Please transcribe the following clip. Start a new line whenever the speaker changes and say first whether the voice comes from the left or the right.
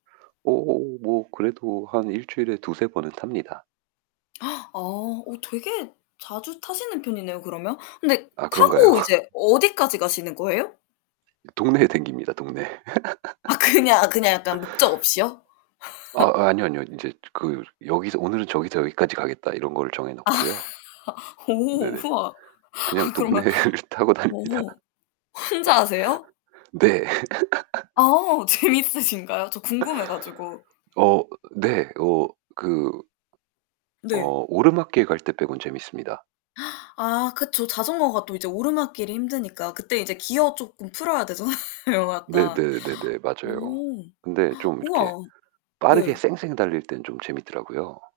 right: 오 뭐 그래도 한 1 주일에 2-3 번은 탑니다.
left: 아. 어 되게 자주 타시는 편이네요, 그러면. 근데
right: 아 그런가요?
left: 타고 이제 어디까지 가시는 거예요?
right: 동네에 다닙니다, 동네에.
left: 아, 그냥 그냥 약간 목적 없이요?
right: 아, 아니요, 아니요. 인제 즈 그 여기서 '오늘은 저기서 여기까지 가겠다.' 이런 거를 정해
left: 아.
right: 놓고요.
left: 오,
right: 네네.
left: 우와.
right: 그냥
left: 아 그러면
right: 동네를 타고 다닙니다.
left: 오 혼자 하세요?
right: 네. 네.
left: 아 재밌으신가요? 저 궁금해 가지고.
right: 어 네. 어 그
left: 네.
right: 어 오르막길에 갈 때 빼고는 재밌습니다.
left: 아 그쵸. 자전거가 또 이제 오르막길이 힘드니까 그때 이제 기어 쪼끔 풀어야 되잖아요, 약간.
right: 네네네네. 맞아요.
left: 어우.
right: 근데 좀 이렇게
left: 우와,
right: 빠르게
left: 네.
right: 쌩쌩 달릴 땐 좀 재밌더라고요.